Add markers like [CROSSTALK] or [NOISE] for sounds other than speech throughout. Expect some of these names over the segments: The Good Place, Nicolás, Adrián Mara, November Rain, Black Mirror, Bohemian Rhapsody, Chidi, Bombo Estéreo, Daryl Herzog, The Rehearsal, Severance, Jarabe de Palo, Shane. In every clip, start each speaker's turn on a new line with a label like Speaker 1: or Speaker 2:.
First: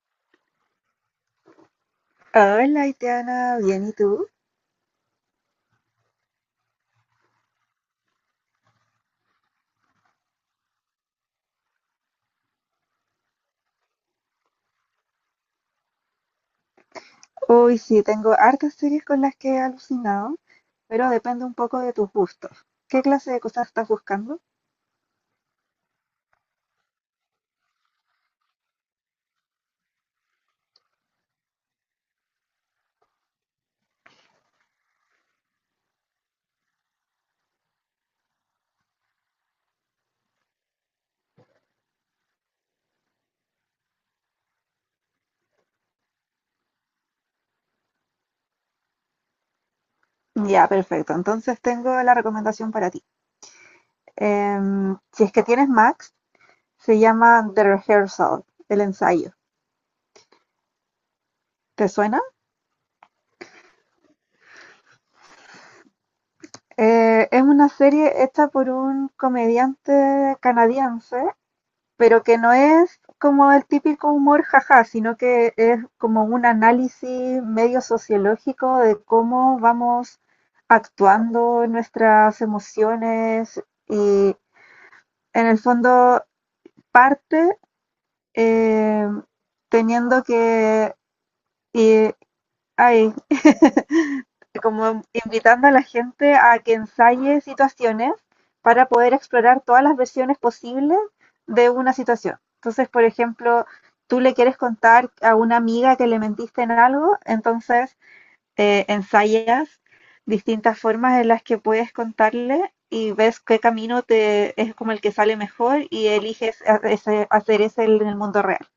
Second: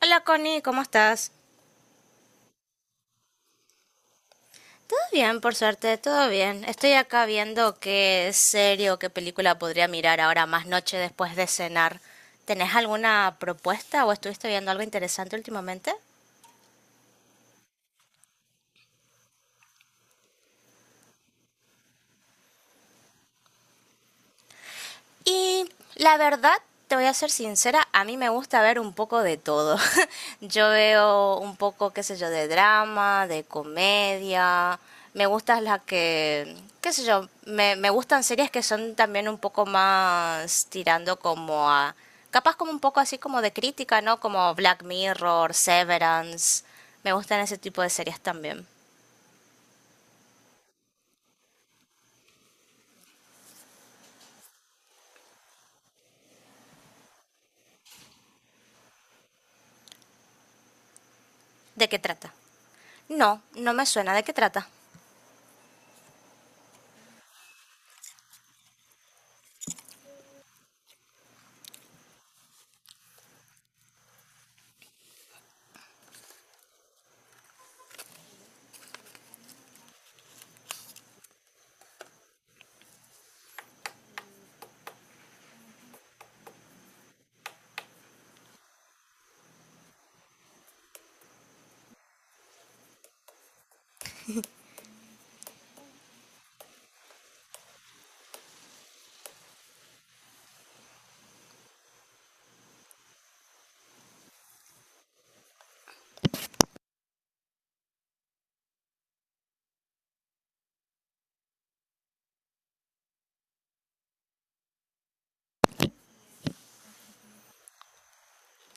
Speaker 1: Hola Connie, ¿cómo estás?
Speaker 2: Hola, Itiana, bien, ¿y tú?
Speaker 1: Todo bien, por suerte, todo bien. Estoy acá viendo qué serie o qué película podría mirar ahora más noche después de cenar. ¿Tenés alguna propuesta o estuviste viendo algo interesante últimamente?
Speaker 2: Uy, sí, tengo hartas series con las que he alucinado, pero depende un poco de tus gustos. ¿Qué clase de cosas estás buscando?
Speaker 1: Y la verdad, te voy a ser sincera, a mí me gusta ver un poco de todo. [LAUGHS] Yo veo un poco, qué sé yo, de drama, de comedia. Me gustan las que, qué sé yo, me gustan series que son también un poco más tirando como a, capaz como un poco así como de crítica, ¿no? Como Black Mirror, Severance. Me gustan ese tipo de series también.
Speaker 2: Ya, perfecto. Entonces tengo la recomendación para ti. Si es que tienes Max, se llama The Rehearsal, el ensayo.
Speaker 1: ¿De
Speaker 2: ¿Te
Speaker 1: qué
Speaker 2: suena?
Speaker 1: trata? No, no me suena. ¿De qué trata?
Speaker 2: Es una serie hecha por un comediante canadiense pero que no es como el típico humor jaja, sino que es como un análisis medio sociológico de cómo vamos actuando en nuestras emociones y en el fondo parte eh, teniendo que eh, ay, [LAUGHS] como invitando a la gente a que ensaye situaciones para poder explorar todas las versiones posibles de una situación. Entonces, por ejemplo, tú le quieres contar a una amiga que le mentiste en algo, entonces ensayas distintas formas en las que puedes contarle y ves qué camino te es como el que sale mejor y eliges hacer ese en el mundo real.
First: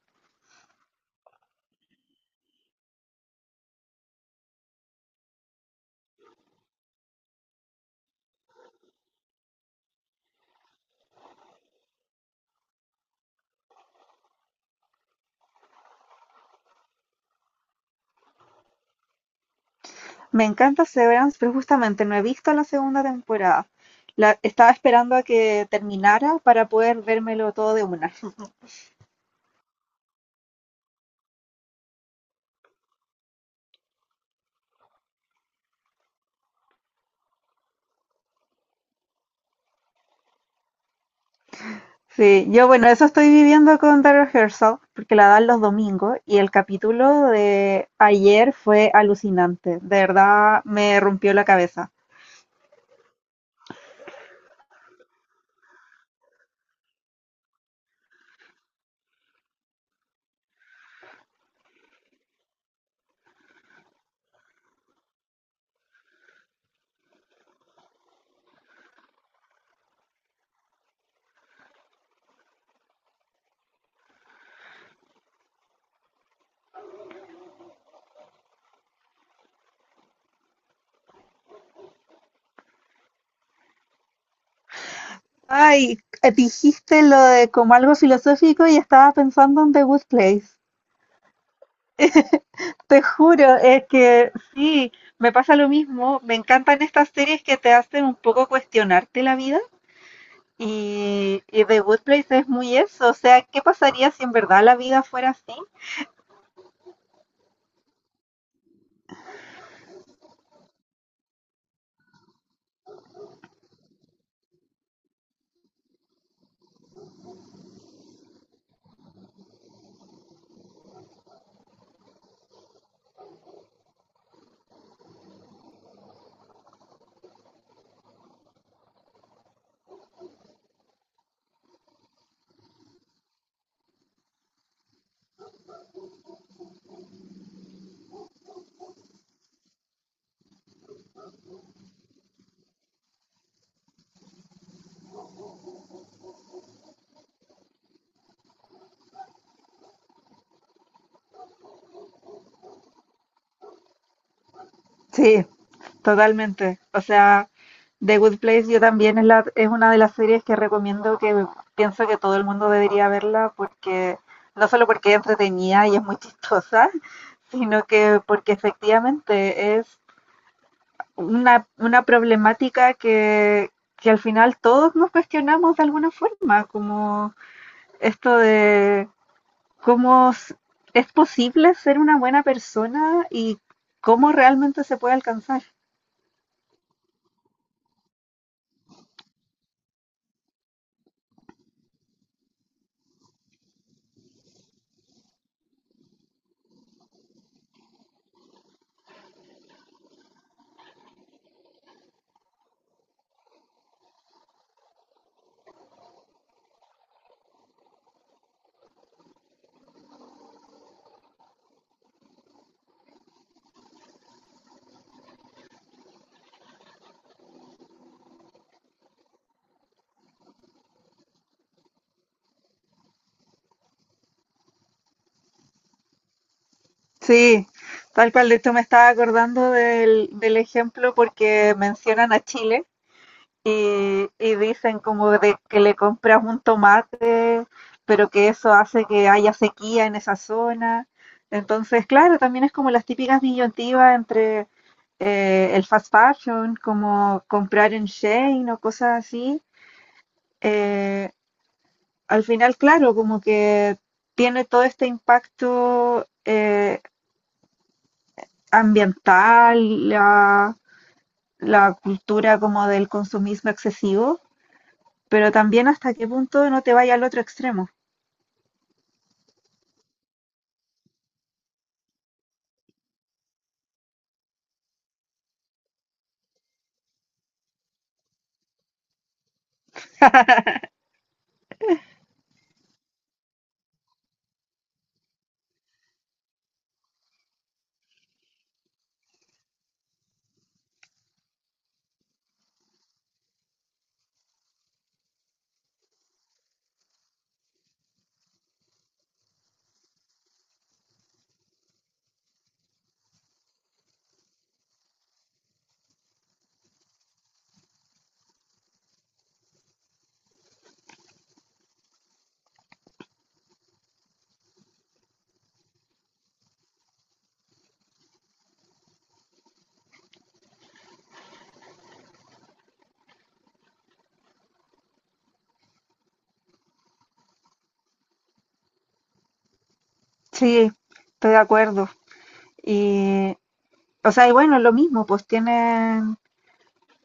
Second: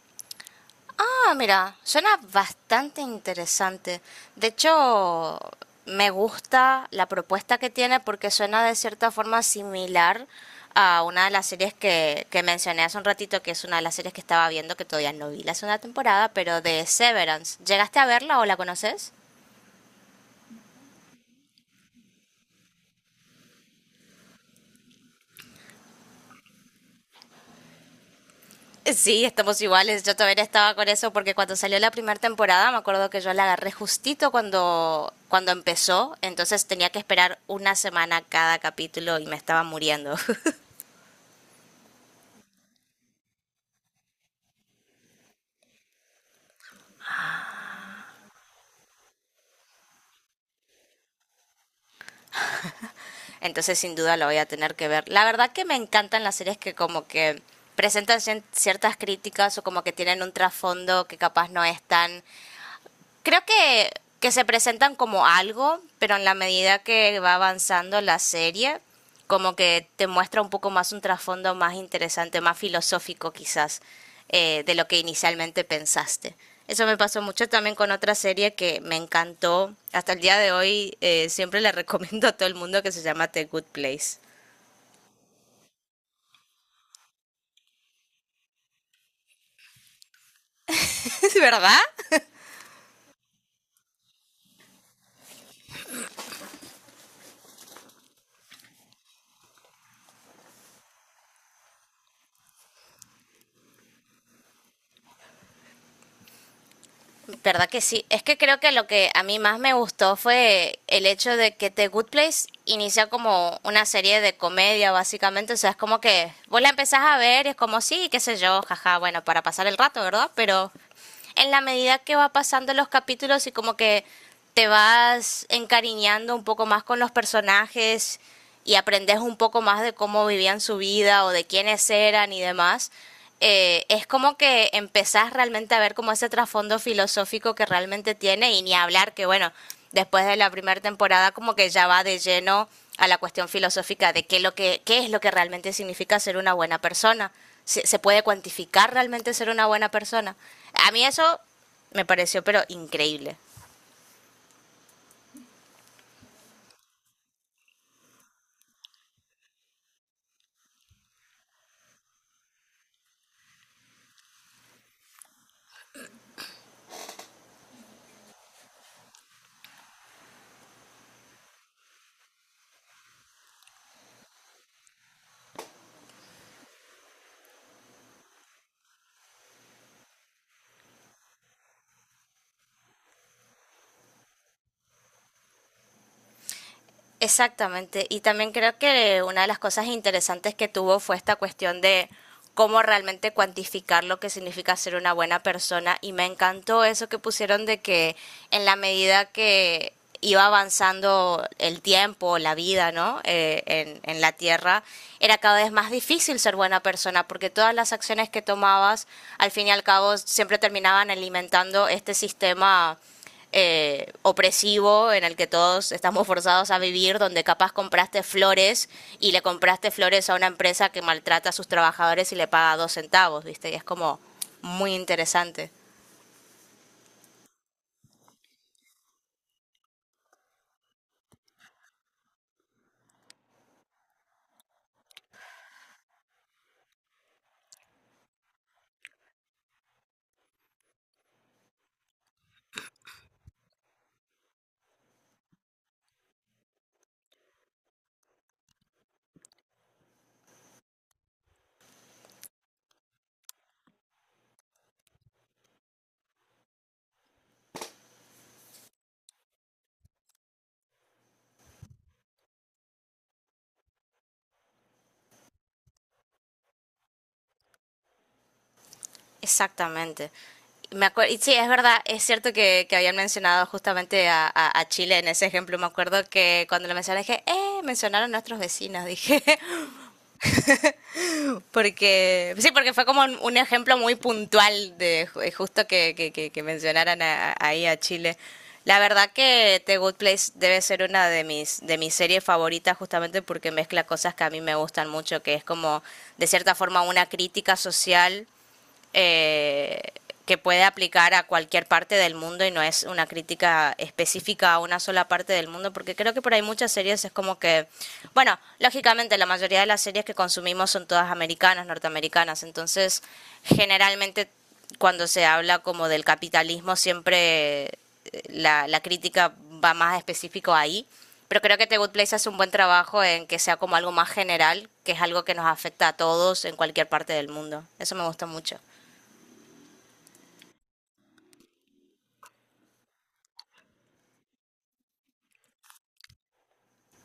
Speaker 1: Ah, mira, suena bastante interesante. De hecho, me gusta la propuesta que tiene porque suena de cierta forma similar a una de las series que mencioné hace un ratito, que es una de las series que estaba viendo que todavía no vi la segunda temporada, pero de Severance. ¿Llegaste a verla o la conoces?
Speaker 2: Me encanta Severance, pero justamente no he visto la segunda temporada. La, estaba esperando a que terminara para poder vérmelo todo de una. [LAUGHS]
Speaker 1: Sí, estamos iguales. Yo todavía estaba con eso porque cuando salió la primera temporada me acuerdo que yo la agarré justito cuando empezó, entonces tenía que esperar una semana cada capítulo y me estaba muriendo. [LAUGHS]
Speaker 2: Sí, yo bueno, eso estoy viviendo con Daryl Herzog, porque la dan los domingos y el capítulo de ayer fue alucinante. De verdad me rompió la cabeza.
Speaker 1: Entonces sin duda lo voy a tener que ver. La verdad que me encantan las series que como que presentan ciertas críticas o como que tienen un trasfondo que capaz no es tan. Creo que se presentan como algo, pero en la medida que va avanzando la serie, como que te muestra un poco más un trasfondo más interesante, más filosófico quizás, de lo que inicialmente pensaste. Eso me pasó mucho también con otra serie que me encantó. Hasta el día de hoy siempre le [LAUGHS] recomiendo a todo el mundo que se llama The Good Place.
Speaker 2: Ay, dijiste lo de como algo filosófico y estaba pensando en The Good Place.
Speaker 1: [LAUGHS] ¿Es verdad?
Speaker 2: Te juro, es que sí, me pasa lo mismo. Me encantan estas series que te hacen un poco cuestionarte la vida. Y The Good Place es muy eso. O sea, ¿qué pasaría si en verdad la vida fuera así?
Speaker 1: ¿Verdad que sí? Es que creo que lo que a mí más me gustó fue el hecho de que The Good Place inicia como una serie de comedia, básicamente. O sea, es como que vos la empezás a ver y es como, sí, qué sé yo, jaja, bueno, para pasar el rato, ¿verdad? Pero en la medida que va pasando los capítulos y como que te vas encariñando un poco más con los personajes y aprendes un poco más de cómo vivían su vida o de quiénes eran y demás, es como que empezás realmente a ver como ese trasfondo filosófico que realmente tiene y ni hablar que bueno, después de la primera temporada como que ya va de lleno a la cuestión filosófica de qué, lo que, qué es lo que realmente significa ser una buena persona. Se puede cuantificar realmente ser una buena persona. A mí eso me pareció pero increíble.
Speaker 2: Sí, totalmente. O sea, The Good Place yo también es, la, es una de las series que recomiendo que pienso que todo el mundo debería verla porque no solo porque es entretenida y es muy chistosa, [LAUGHS] sino que porque efectivamente es una problemática que al final todos nos cuestionamos de alguna forma, como esto de cómo s- es posible ser una buena persona y cómo realmente se puede alcanzar.
Speaker 1: Exactamente. Y también creo que una de las cosas interesantes que tuvo fue esta cuestión de cómo realmente cuantificar lo que significa ser una buena persona. Y me encantó eso que pusieron de que en la medida que iba avanzando el tiempo, la vida, ¿no? En la Tierra, era cada vez más difícil ser buena persona porque todas las acciones que tomabas, al fin y al cabo, siempre terminaban alimentando este sistema opresivo en el que todos estamos forzados a vivir, donde capaz compraste flores y le compraste flores a una empresa que maltrata a sus trabajadores y le paga dos centavos, ¿viste? Y es como muy interesante.
Speaker 2: Sí, tal cual. De hecho, me estaba acordando del, del ejemplo porque mencionan a Chile y dicen como de que le compras un tomate, pero que eso hace que haya sequía en esa zona. Entonces, claro, también es como las típicas disyuntivas entre el fast fashion, como comprar en Shane o cosas así. Eh, Al final, claro, como que tiene todo este impacto ambiental, la cultura como del consumismo excesivo, pero también hasta qué punto no te vaya al otro extremo.
Speaker 1: Exactamente. Me acuerdo, y sí, es verdad, es cierto que habían mencionado justamente a Chile en ese ejemplo. Me acuerdo que cuando lo mencioné dije, mencionaron a nuestros vecinos, [LAUGHS] dije, porque sí, porque fue como un, ejemplo muy puntual de justo que- mencionaran a- ahí a Chile. La verdad que The Good Place debe ser una de mis series favoritas justamente porque mezcla cosas que a mí me gustan mucho, que es como de cierta forma una crítica social eh, que puede aplicar a cualquier parte del mundo y no es una crítica específica a una sola parte del mundo, porque creo que por ahí muchas series es como que, bueno, lógicamente la mayoría de las series que consumimos son todas americanas, norteamericanas, entonces generalmente cuando se habla como del capitalismo siempre la crítica va más específico ahí, pero creo que The Good Place hace un buen trabajo en que sea como algo más general, que es algo que nos afecta a todos en cualquier parte del mundo, eso me gusta mucho.
Speaker 2: Sí, estoy de acuerdo. Y, o sea, y bueno, lo mismo, pues tienen,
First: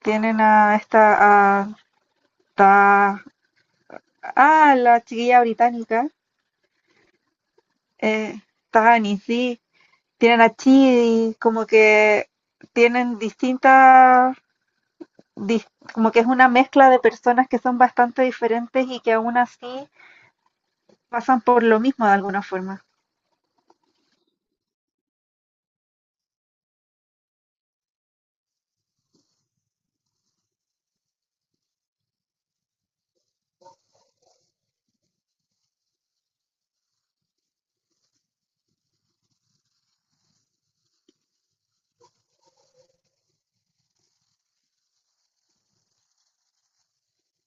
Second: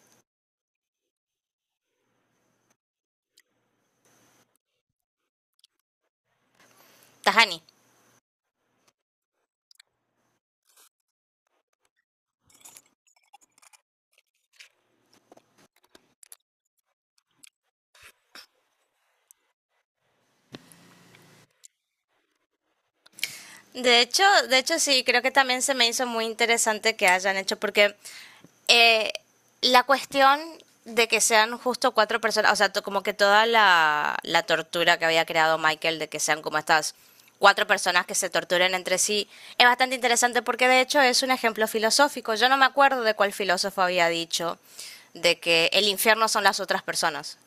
Speaker 2: tienen a esta, a, ta- ah, la chiquilla británica,
Speaker 1: Tahani.
Speaker 2: eh, Tani, sí, tienen a Chidi, como que tienen distintas, dis- como que es una mezcla de personas que son bastante diferentes y que aún así pasan por lo mismo de alguna forma.
Speaker 1: De hecho, de hecho sí, creo que también se me hizo muy interesante que hayan hecho, porque eh, la cuestión de que sean justo cuatro personas, o sea, to- como que toda la, la tortura que había creado Michael de que sean como estas cuatro personas que se torturen entre sí, es bastante interesante porque de hecho es un ejemplo filosófico. Yo no me acuerdo de cuál filósofo había dicho de que el infierno son las otras personas.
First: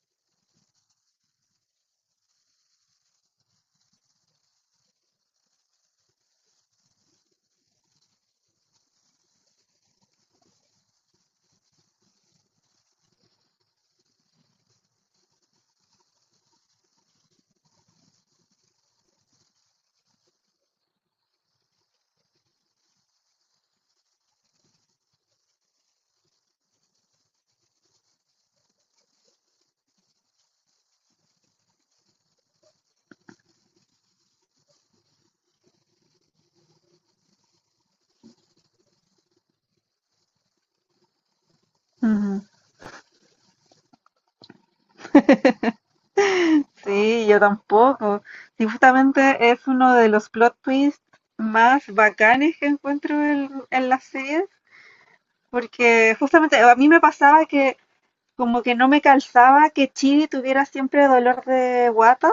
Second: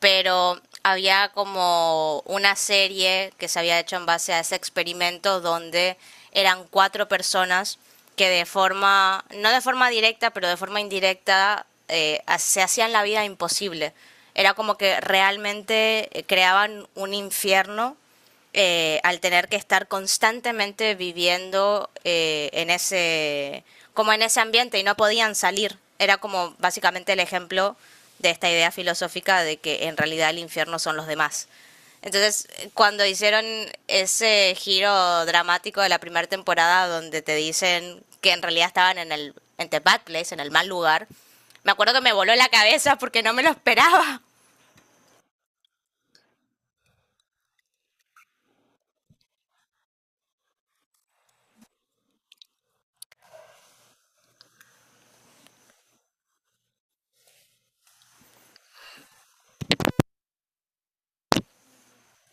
Speaker 1: Pero había como una serie que se había hecho en base a ese experimento donde eran cuatro personas que de forma, no de forma directa, pero de forma indirecta, se hacían la vida imposible. Era como que realmente creaban un infierno al tener que estar constantemente viviendo en ese, como en ese ambiente y no podían salir. Era como básicamente el ejemplo de esta idea filosófica de que en realidad el infierno son los demás. Entonces, cuando hicieron ese giro dramático de la primera temporada donde te dicen que en realidad estaban en the bad place, en el mal lugar, me acuerdo que me voló la cabeza porque no me lo esperaba.
Speaker 2: Sí, yo tampoco. Sí, justamente es uno de los plot twists más bacanes que encuentro en las series, porque justamente a mí me pasaba que como que no me calzaba que Chidi tuviera siempre dolor de guata,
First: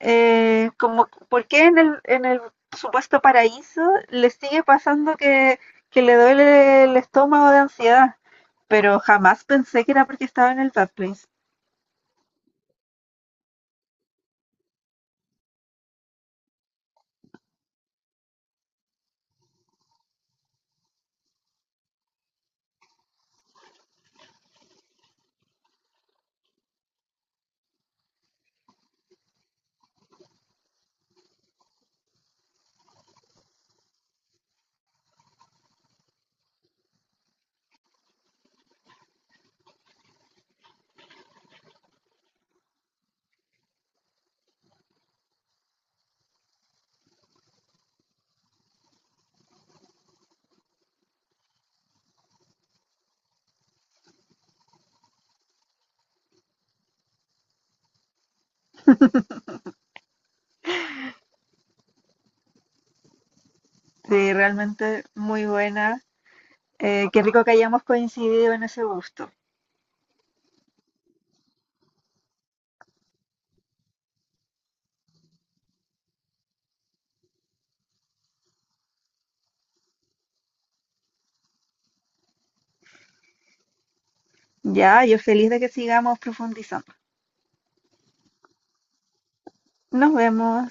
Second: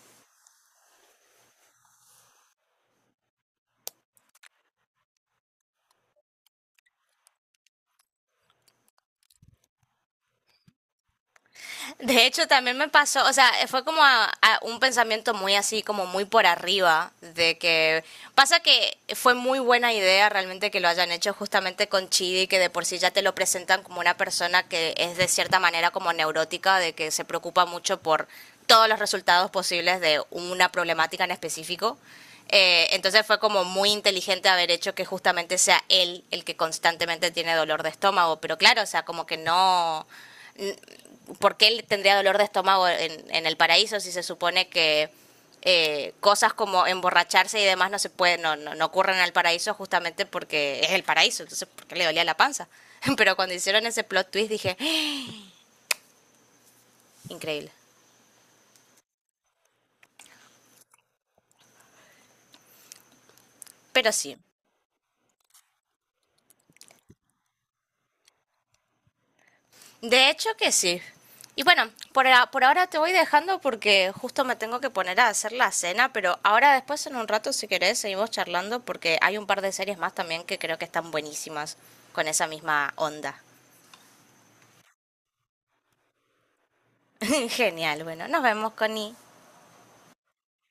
Speaker 2: como por qué en el supuesto paraíso le sigue pasando que le duele el estómago de ansiedad, pero jamás pensé que era porque estaba en el Bad Place.
Speaker 1: De hecho, también me pasó, o sea, fue como a un pensamiento muy así, como muy por arriba, de que pasa que fue muy buena idea realmente que lo hayan hecho justamente con Chidi, que de por sí ya te lo presentan como una persona que es de cierta manera como neurótica, de que se preocupa mucho por todos los resultados posibles de una problemática en específico. Entonces fue como muy inteligente haber hecho que justamente sea él el que constantemente tiene dolor de estómago, pero claro, o sea, como que no. ¿Por qué él tendría dolor de estómago en el paraíso si se supone que cosas como emborracharse y demás no se pueden, no, no ocurren en el paraíso justamente porque es el paraíso? Entonces, ¿por qué le dolía la panza? [LAUGHS] Pero cuando hicieron ese plot twist dije, ¡ah! Increíble. Pero
Speaker 2: Sí,
Speaker 1: sí,
Speaker 2: realmente muy buena. Qué rico que hayamos coincidido en ese gusto.
Speaker 1: de hecho que sí. Y bueno, por, a- por ahora te voy dejando porque justo me tengo que poner a hacer la cena, pero ahora después en un rato si querés seguimos charlando porque hay un par de series más también que creo que están buenísimas con esa misma onda.
Speaker 2: Ya, yo feliz de que sigamos profundizando.
Speaker 1: [LAUGHS] Genial, bueno, nos vemos, Connie.
Speaker 2: Nos vemos.